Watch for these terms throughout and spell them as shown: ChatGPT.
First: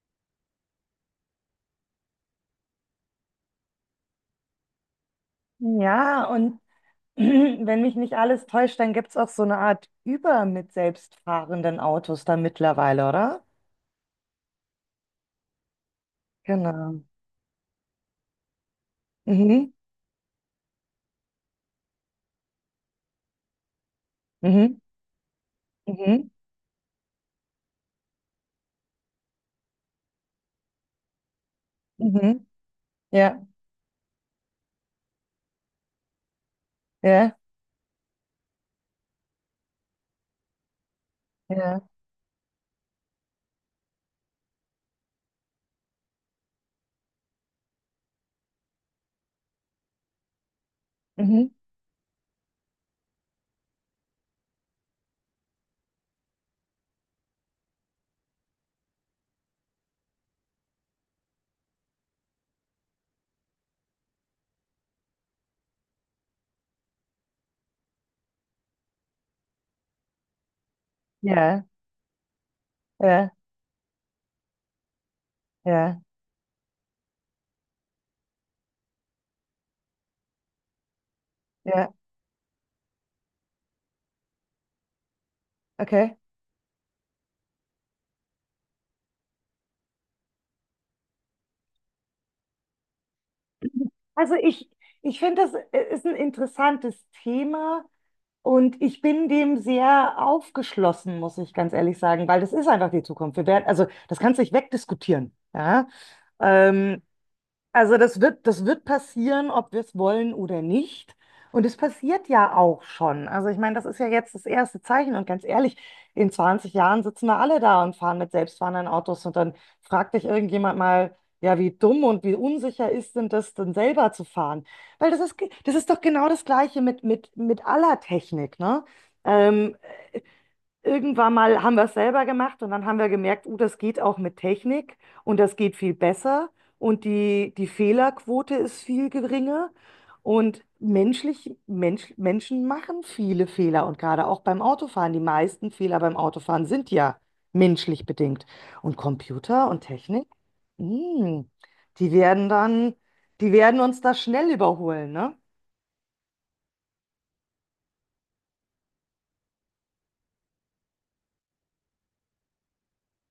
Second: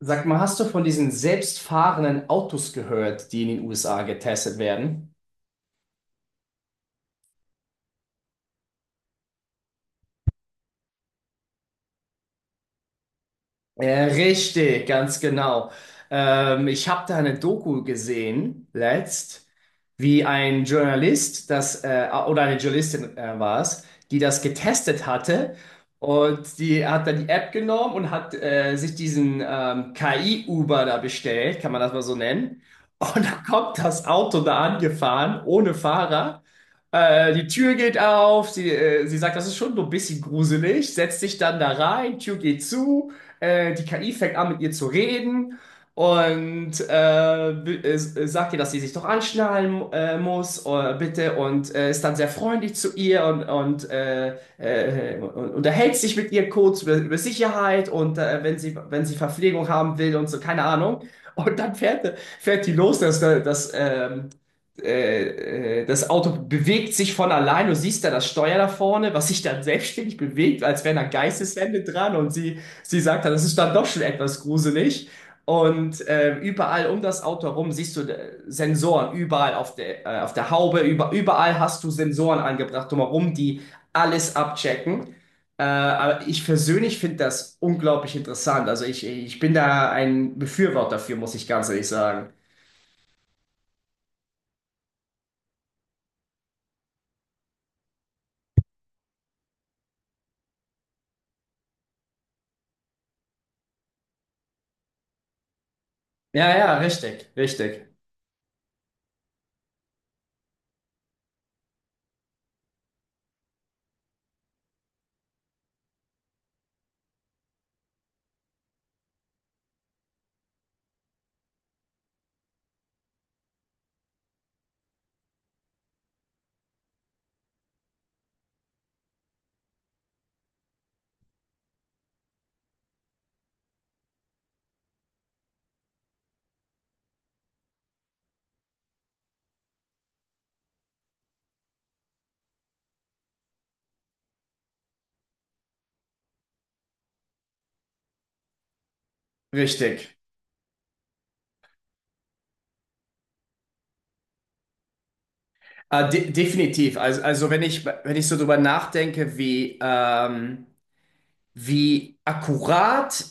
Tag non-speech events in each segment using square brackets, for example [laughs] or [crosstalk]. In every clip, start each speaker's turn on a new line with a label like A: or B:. A: Sag mal, hast du von diesen selbstfahrenden Autos gehört, die in den USA getestet werden?
B: Ja, und [clears throat] wenn mich nicht alles täuscht, dann gibt es auch so eine Art Uber mit selbstfahrenden Autos da mittlerweile, oder?
A: Ja, richtig, ganz genau. Ich habe
B: Genau.
A: da eine Doku gesehen, letzt,
B: Mhm,
A: wie ein Journalist, oder eine Journalistin war es, die das
B: mhm,
A: getestet hatte.
B: mhm,
A: Und die hat dann die App genommen und hat sich diesen KI-Uber da bestellt, kann man das mal so
B: mhm.
A: nennen. Und
B: Ja,
A: dann kommt das Auto da angefahren, ohne Fahrer.
B: ja,
A: Die Tür geht auf, sie sagt, das ist schon so ein bisschen gruselig, setzt sich dann da
B: ja,
A: rein, Tür geht zu, die KI fängt an mit ihr zu reden und sagt ihr, dass sie sich doch anschnallen muss, bitte,
B: mhm,
A: und ist dann sehr freundlich zu ihr und unterhält sich mit ihr kurz über Sicherheit und wenn sie Verpflegung haben will und so, keine Ahnung. Und dann fährt die los, das Auto bewegt sich von allein. Du siehst da das Steuer da vorne, was sich dann selbstständig bewegt, als wären da
B: ja,
A: Geisteshände dran. Und sie sagt dann,
B: ja,
A: das ist dann doch schon etwas gruselig.
B: ja,
A: Und überall um das Auto herum siehst du Sensoren, überall auf der Haube, überall hast du
B: ja,
A: Sensoren angebracht drumherum, die alles abchecken. Äh,
B: okay.
A: aber ich persönlich finde das unglaublich interessant. Also ich bin da ein Befürworter dafür, muss ich ganz ehrlich sagen.
B: Also ich finde, das ist ein interessantes Thema und ich bin dem sehr aufgeschlossen, muss ich ganz ehrlich sagen, weil das ist einfach die Zukunft. Wir werden, also das kannst du nicht wegdiskutieren. Ja?
A: Ja, ja,
B: Ähm,
A: richtig, richtig.
B: Also das wird passieren, ob wir es wollen oder nicht. Und es passiert ja auch schon. Also ich meine, das ist ja jetzt das erste Zeichen. Und ganz ehrlich, in 20 Jahren sitzen wir alle da und fahren mit selbstfahrenden Autos. Und dann fragt dich irgendjemand mal, ja, wie dumm und wie unsicher ist denn das, denn selber zu fahren? Weil das ist, das ist doch genau das Gleiche mit, mit aller Technik, ne? Ähm, Irgendwann mal haben wir es selber gemacht und dann haben wir gemerkt, oh, das geht auch mit Technik und das geht viel besser und die Fehlerquote ist viel geringer und menschlich, Menschen machen viele Fehler und gerade auch beim Autofahren. Die meisten Fehler beim Autofahren sind ja menschlich bedingt. Und Computer und
A: Richtig.
B: Technik, mm, die werden dann, die werden uns da schnell überholen, ne?
A: De Definitiv. Also, wenn ich so drüber nachdenke, wie akkurat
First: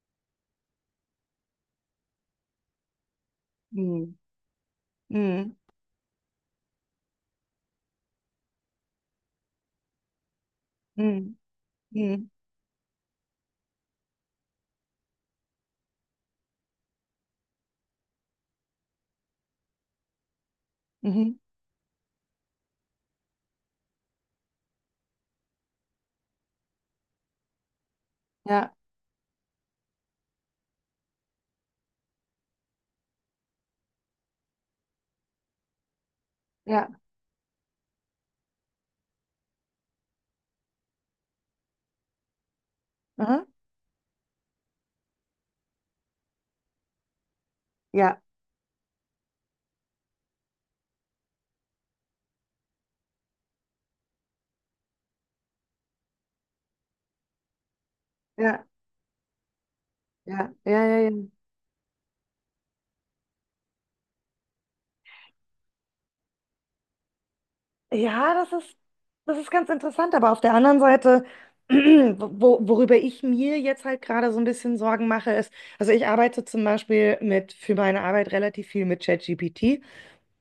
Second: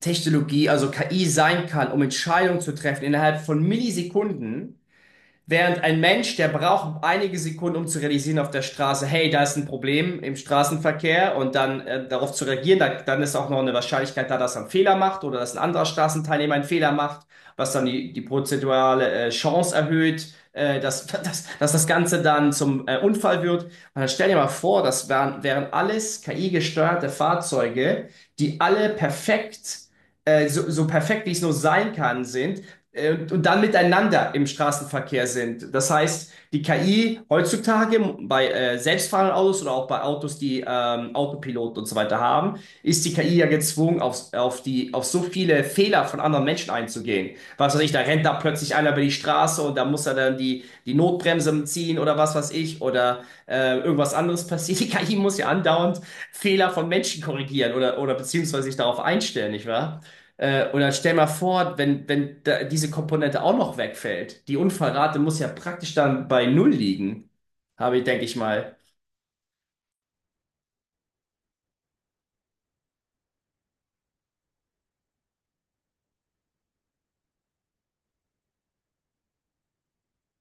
A: Technologie, also KI sein kann, um Entscheidungen zu treffen innerhalb von
B: Hm.
A: Millisekunden,
B: Mm,
A: während ein Mensch, der braucht einige Sekunden, um zu realisieren auf der Straße, hey, da ist ein Problem im Straßenverkehr
B: mm,
A: und dann
B: mm,
A: darauf zu reagieren, da, dann ist auch noch eine Wahrscheinlichkeit da, dass er einen Fehler macht oder dass ein anderer Straßenteilnehmer einen Fehler macht, was dann die prozentuale Chance erhöht, [laughs]
B: mhm,
A: dass das Ganze dann zum Unfall wird. Und dann stell dir mal vor, das wären alles KI-gesteuerte Fahrzeuge, die
B: ja,
A: alle so perfekt, wie es nur sein kann, sind und dann miteinander im Straßenverkehr sind. Das heißt, die
B: ja,
A: KI heutzutage bei selbstfahrenden Autos oder auch bei Autos, die Autopilot und so weiter haben, ist die KI
B: aha,
A: ja gezwungen, auf so viele Fehler von anderen Menschen einzugehen. Was weiß ich, da
B: ja.
A: rennt da plötzlich einer über die Straße und da muss er dann die Notbremse ziehen oder was weiß ich oder irgendwas anderes passiert. Die KI muss ja andauernd Fehler von Menschen korrigieren oder beziehungsweise
B: Ja,
A: sich darauf einstellen, nicht wahr?
B: ja,
A: Äh,
B: ja,
A: oder
B: ja, ja.
A: stell mal vor, wenn da diese Komponente auch noch wegfällt, die Unfallrate muss ja praktisch dann bei null liegen, habe ich, denke
B: Ja,
A: ich mal.
B: das ist ganz interessant, aber auf der anderen Seite, [clears throat] wo, worüber ich mir jetzt halt gerade so ein bisschen Sorgen mache, ist, also ich arbeite zum Beispiel mit, für meine Arbeit relativ viel mit ChatGPT.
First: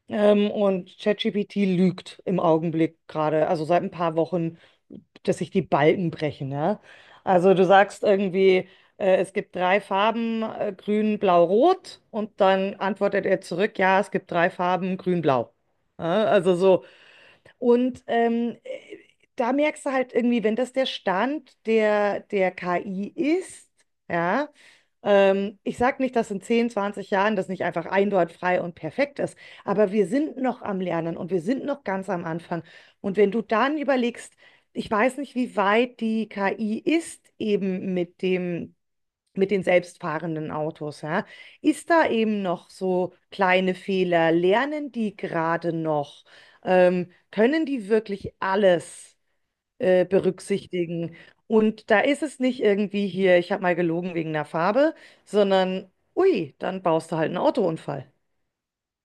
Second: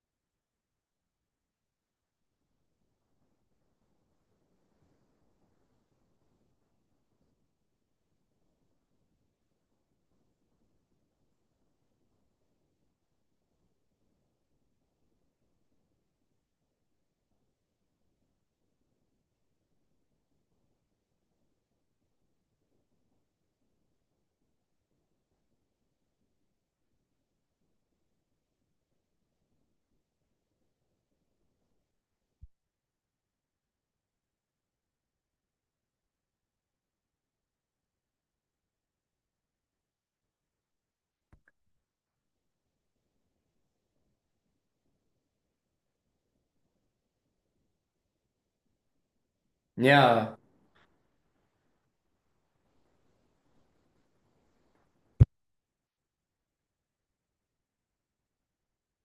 B: Und ChatGPT lügt im Augenblick gerade, also seit ein paar Wochen, dass sich die Balken brechen. Ja? Also du sagst irgendwie, es gibt drei Farben, grün, blau, rot, und dann antwortet er zurück, ja, es gibt drei Farben, grün, blau. Ja? Also so. Und da merkst du halt irgendwie, wenn das der Stand der KI ist, ja, ich sage nicht, dass in 10, 20 Jahren das nicht einfach einwandfrei und perfekt ist. Aber wir sind noch am Lernen und wir sind noch ganz am Anfang. Und wenn du dann überlegst, ich weiß nicht, wie weit die KI ist eben mit dem, mit den selbstfahrenden Autos, ja? Ist da eben noch so kleine Fehler? Lernen die gerade noch? Können die wirklich alles
A: Ja.
B: berücksichtigen? Und da ist es nicht irgendwie hier, ich habe mal gelogen wegen der Farbe, sondern, ui, dann baust du halt einen Autounfall.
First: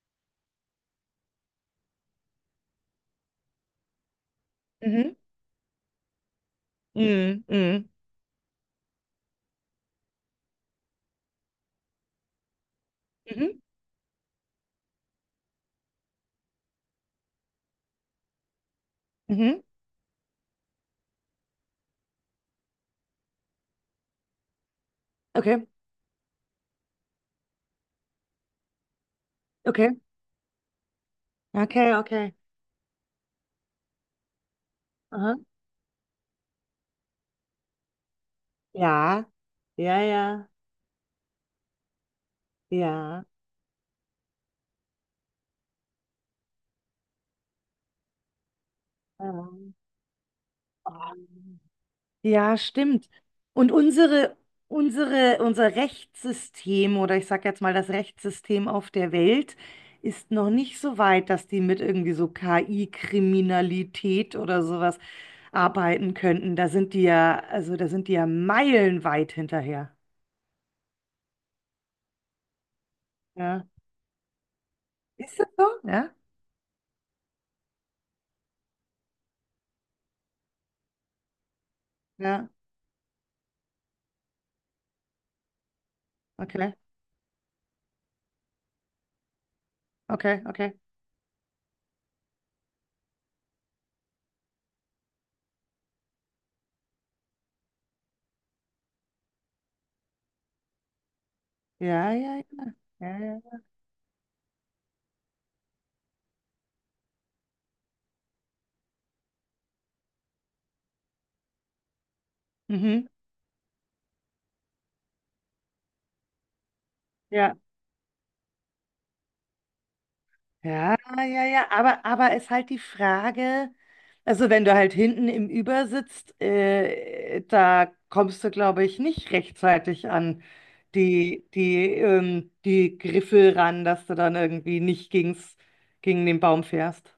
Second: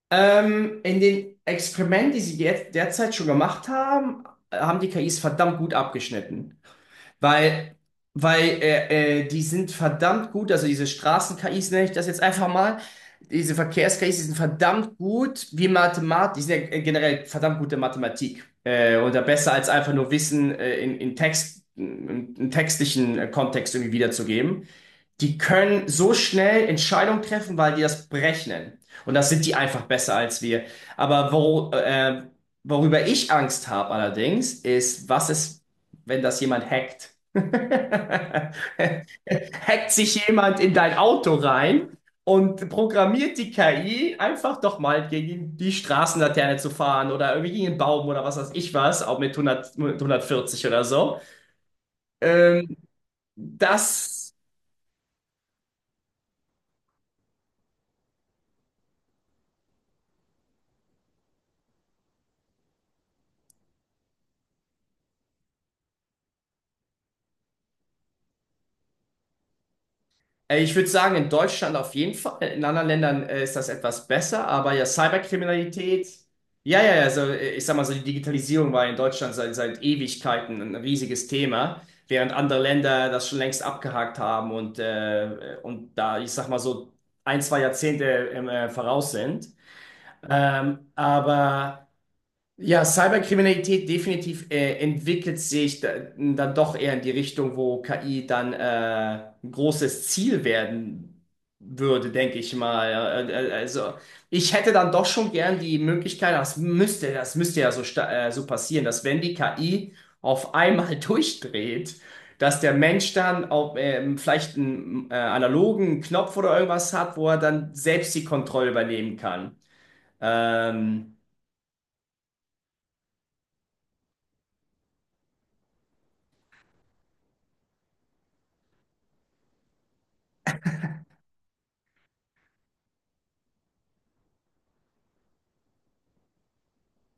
A: In den Experimenten, die sie jetzt derzeit schon gemacht haben, haben die
B: Mhm.
A: KIs verdammt gut abgeschnitten.
B: Mhm.
A: Weil,
B: Mhm.
A: weil die sind verdammt gut, also diese Straßen-KIs nenne ich das jetzt einfach mal. Diese
B: Mhm.
A: Verkehrs-KIs, die sind verdammt gut wie Mathematik, die sind ja generell verdammt gute Mathematik. Oder besser
B: Mhm.
A: als einfach nur Wissen in Text, in textlichen Kontext irgendwie wiederzugeben. Die
B: Okay.
A: können so schnell Entscheidungen treffen, weil die das berechnen. Und das sind die einfach
B: Okay.
A: besser als wir. Aber
B: Okay, okay.
A: worüber ich Angst habe allerdings, ist, was
B: Aha.
A: ist, wenn das jemand hackt. [laughs]
B: Ja,
A: Hackt
B: ja,
A: sich
B: ja,
A: jemand in dein Auto rein und
B: ja. Ja,
A: programmiert die KI einfach doch mal gegen die Straßenlaterne zu fahren oder irgendwie gegen einen Baum oder was weiß ich was, auch mit 100, mit 140 oder so.
B: Ähm, ja,
A: Ähm,
B: stimmt. Und
A: das
B: unser Rechtssystem oder ich sage jetzt mal das Rechtssystem auf der Welt ist noch nicht so weit, dass die mit irgendwie so KI-Kriminalität oder sowas arbeiten könnten. Da sind die ja, also da sind die ja meilenweit hinterher.
A: Ich würde sagen, in Deutschland auf jeden Fall. In anderen Ländern ist
B: Ja.
A: das etwas besser, aber ja,
B: Ist das so?
A: Cyberkriminalität.
B: Ja?
A: Ja, ja, ja, also ich sag mal so, die Digitalisierung war in Deutschland seit Ewigkeiten ein riesiges Thema, während
B: Ja.
A: andere Länder das schon längst abgehakt haben und da, ich sag mal
B: Okay.
A: so, ein, zwei Jahrzehnte im voraus sind.
B: Okay, okay.
A: Aber. Ja, Cyberkriminalität definitiv entwickelt sich da, dann doch eher in die Richtung, wo KI dann ein großes Ziel werden würde,
B: Ja,
A: denke
B: ja,
A: ich
B: ja,
A: mal. Äh, äh,
B: ja.
A: Also ich hätte dann doch schon gern die Möglichkeit, das müsste ja so, so passieren, dass wenn die KI auf einmal [laughs] durchdreht, dass der
B: Mhm.
A: Mensch dann auch, vielleicht einen analogen Knopf oder irgendwas hat, wo er
B: Ja,
A: dann selbst die Kontrolle übernehmen kann.
B: ja,
A: Ähm,
B: ja, ja. Aber ist halt die Frage, also wenn du halt hinten im Über sitzt, da kommst du, glaube ich, nicht rechtzeitig an die, die Griffel ran, dass du dann irgendwie nicht gegen den Baum fährst.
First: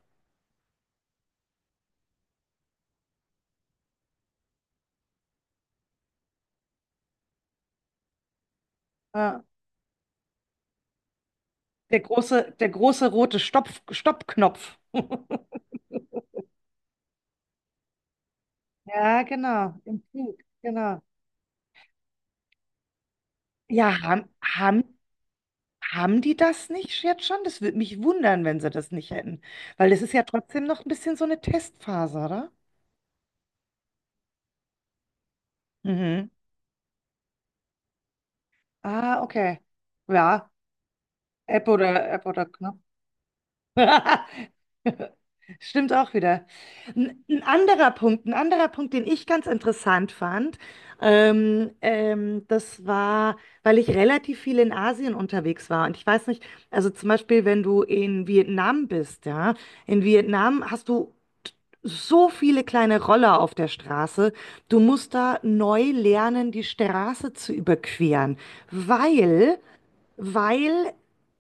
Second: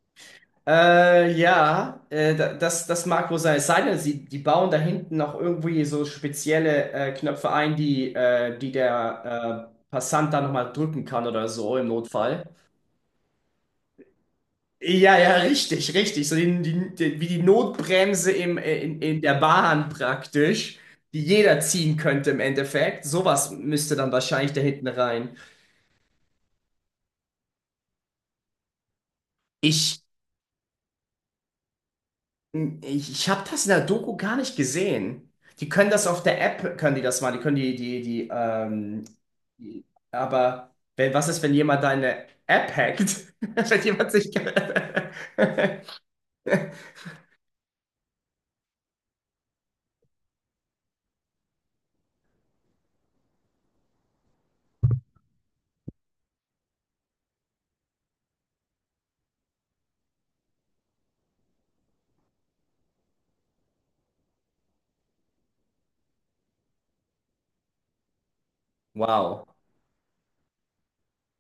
A: Ja, das mag wohl sein. Es sei denn, die bauen da hinten noch irgendwie so spezielle Knöpfe ein, die
B: Ja.
A: der Passant da nochmal drücken kann oder so im Notfall.
B: Der große rote Stoppknopf.
A: Ja, ja,
B: [laughs]
A: richtig, richtig. So wie die Notbremse in
B: Ja,
A: der
B: genau.
A: Bahn
B: Im Flug,
A: praktisch,
B: genau.
A: die jeder ziehen könnte im Endeffekt. Sowas müsste
B: Ja,
A: dann wahrscheinlich da hinten rein.
B: haben die das nicht jetzt schon? Das würde mich wundern, wenn sie das nicht hätten. Weil
A: Ich
B: das ist ja trotzdem noch ein bisschen so eine Testphase, oder?
A: ich habe das in der Doku gar nicht gesehen. Die können das auf
B: Mhm.
A: der App, können die das machen. Die können die, die, die, ähm,
B: Ah, okay.
A: die
B: Ja,
A: aber wenn, was ist, wenn
B: App
A: jemand
B: oder
A: deine
B: App oder
A: App
B: Knopf.
A: hackt? [laughs] Wenn jemand
B: [laughs]
A: sich. [laughs]
B: Stimmt auch wieder. Ein anderer Punkt, ein anderer Punkt, den ich ganz interessant fand, das war, weil ich relativ viel in Asien unterwegs war. Und ich weiß nicht, also zum Beispiel, wenn du in Vietnam bist, ja, in Vietnam hast du so viele kleine Roller auf der Straße. Du musst da neu lernen, die Straße zu überqueren,
A: Wow.
B: weil, weil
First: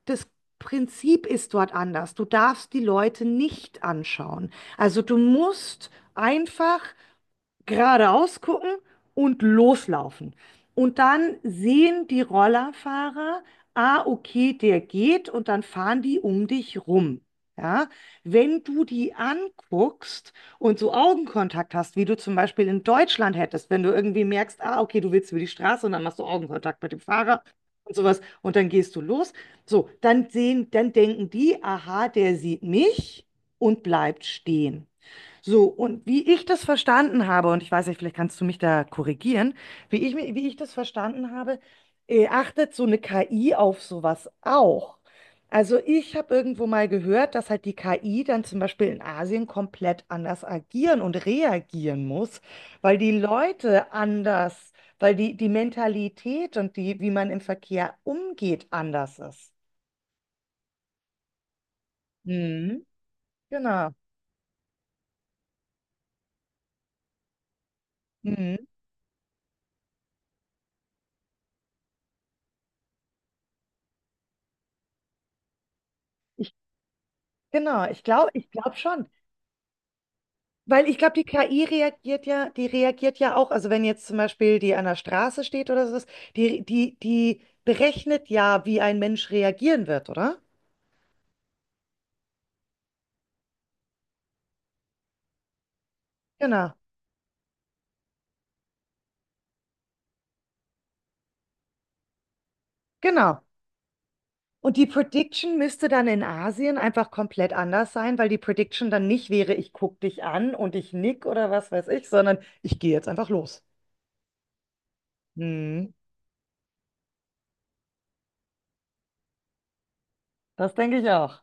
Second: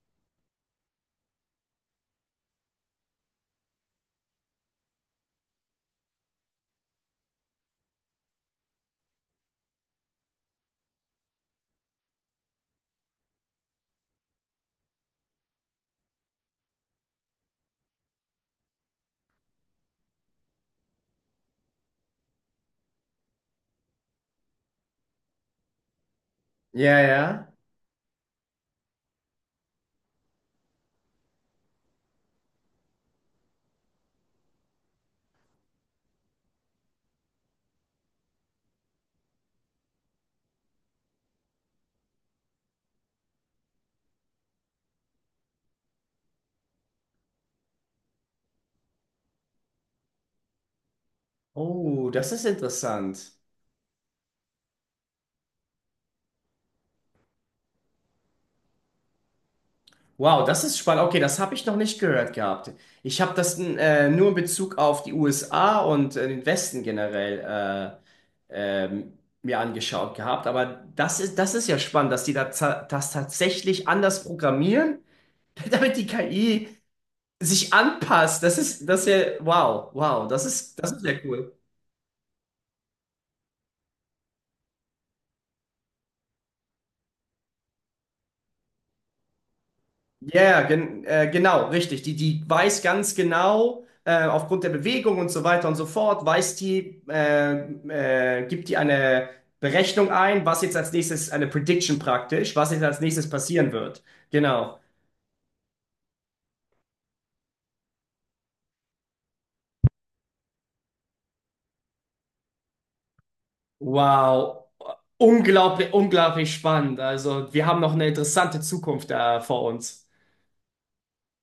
B: das Prinzip ist dort anders. Du darfst die Leute nicht anschauen. Also du musst einfach geradeaus gucken und loslaufen. Und dann sehen die Rollerfahrer, ah, okay, der geht und dann fahren die um dich rum. Ja, wenn du die anguckst und so Augenkontakt hast, wie du zum Beispiel in Deutschland hättest, wenn du irgendwie merkst, ah, okay, du willst über die Straße und dann machst du Augenkontakt mit
A: Ja,
B: dem Fahrer
A: ja.
B: und sowas und dann gehst du los. So, dann sehen, dann denken die, aha, der sieht mich und bleibt stehen. So, und wie ich das verstanden habe, und ich weiß nicht, vielleicht kannst du mich da korrigieren, wie ich das verstanden habe, achtet so eine KI auf sowas auch. Also ich habe irgendwo mal gehört, dass halt die KI dann zum Beispiel in Asien komplett anders agieren und reagieren
A: Oh, das
B: muss,
A: ist
B: weil die
A: interessant.
B: Leute anders, weil die Mentalität und die, wie man im Verkehr umgeht, anders ist.
A: Wow, das ist spannend. Okay, das habe ich noch nicht gehört gehabt.
B: Mhm.
A: Ich habe das
B: Genau.
A: nur in Bezug auf die USA und den Westen generell
B: Mhm.
A: mir angeschaut gehabt. Aber das ist ja spannend, dass die da das tatsächlich anders programmieren, [laughs] damit die
B: Ich,
A: KI sich
B: genau,
A: anpasst.
B: ich
A: Das
B: glaube
A: ist, das ist
B: schon.
A: ja, wow, wow, das ist,
B: Weil
A: das
B: ich
A: ist ja
B: glaube, die
A: cool.
B: KI reagiert ja, die reagiert ja auch, also wenn jetzt zum Beispiel die an der Straße steht oder so, die berechnet ja, wie ein Mensch reagieren wird, oder?
A: Ja, ja, genau, richtig. Die weiß ganz genau, aufgrund der Bewegung und so weiter und so fort,
B: Genau,
A: gibt die eine Berechnung ein, was jetzt als nächstes, eine Prediction praktisch, was jetzt als nächstes
B: genau.
A: passieren wird.
B: Und
A: Genau.
B: die Prediction müsste dann in Asien einfach komplett anders sein, weil die Prediction dann nicht wäre, ich guck dich an und ich nick oder was weiß ich, sondern ich gehe jetzt einfach los.
A: Wow.
B: Hm,
A: Unglaublich, unglaublich spannend. Also, wir haben noch eine interessante Zukunft da vor uns.
B: das denke ich auch.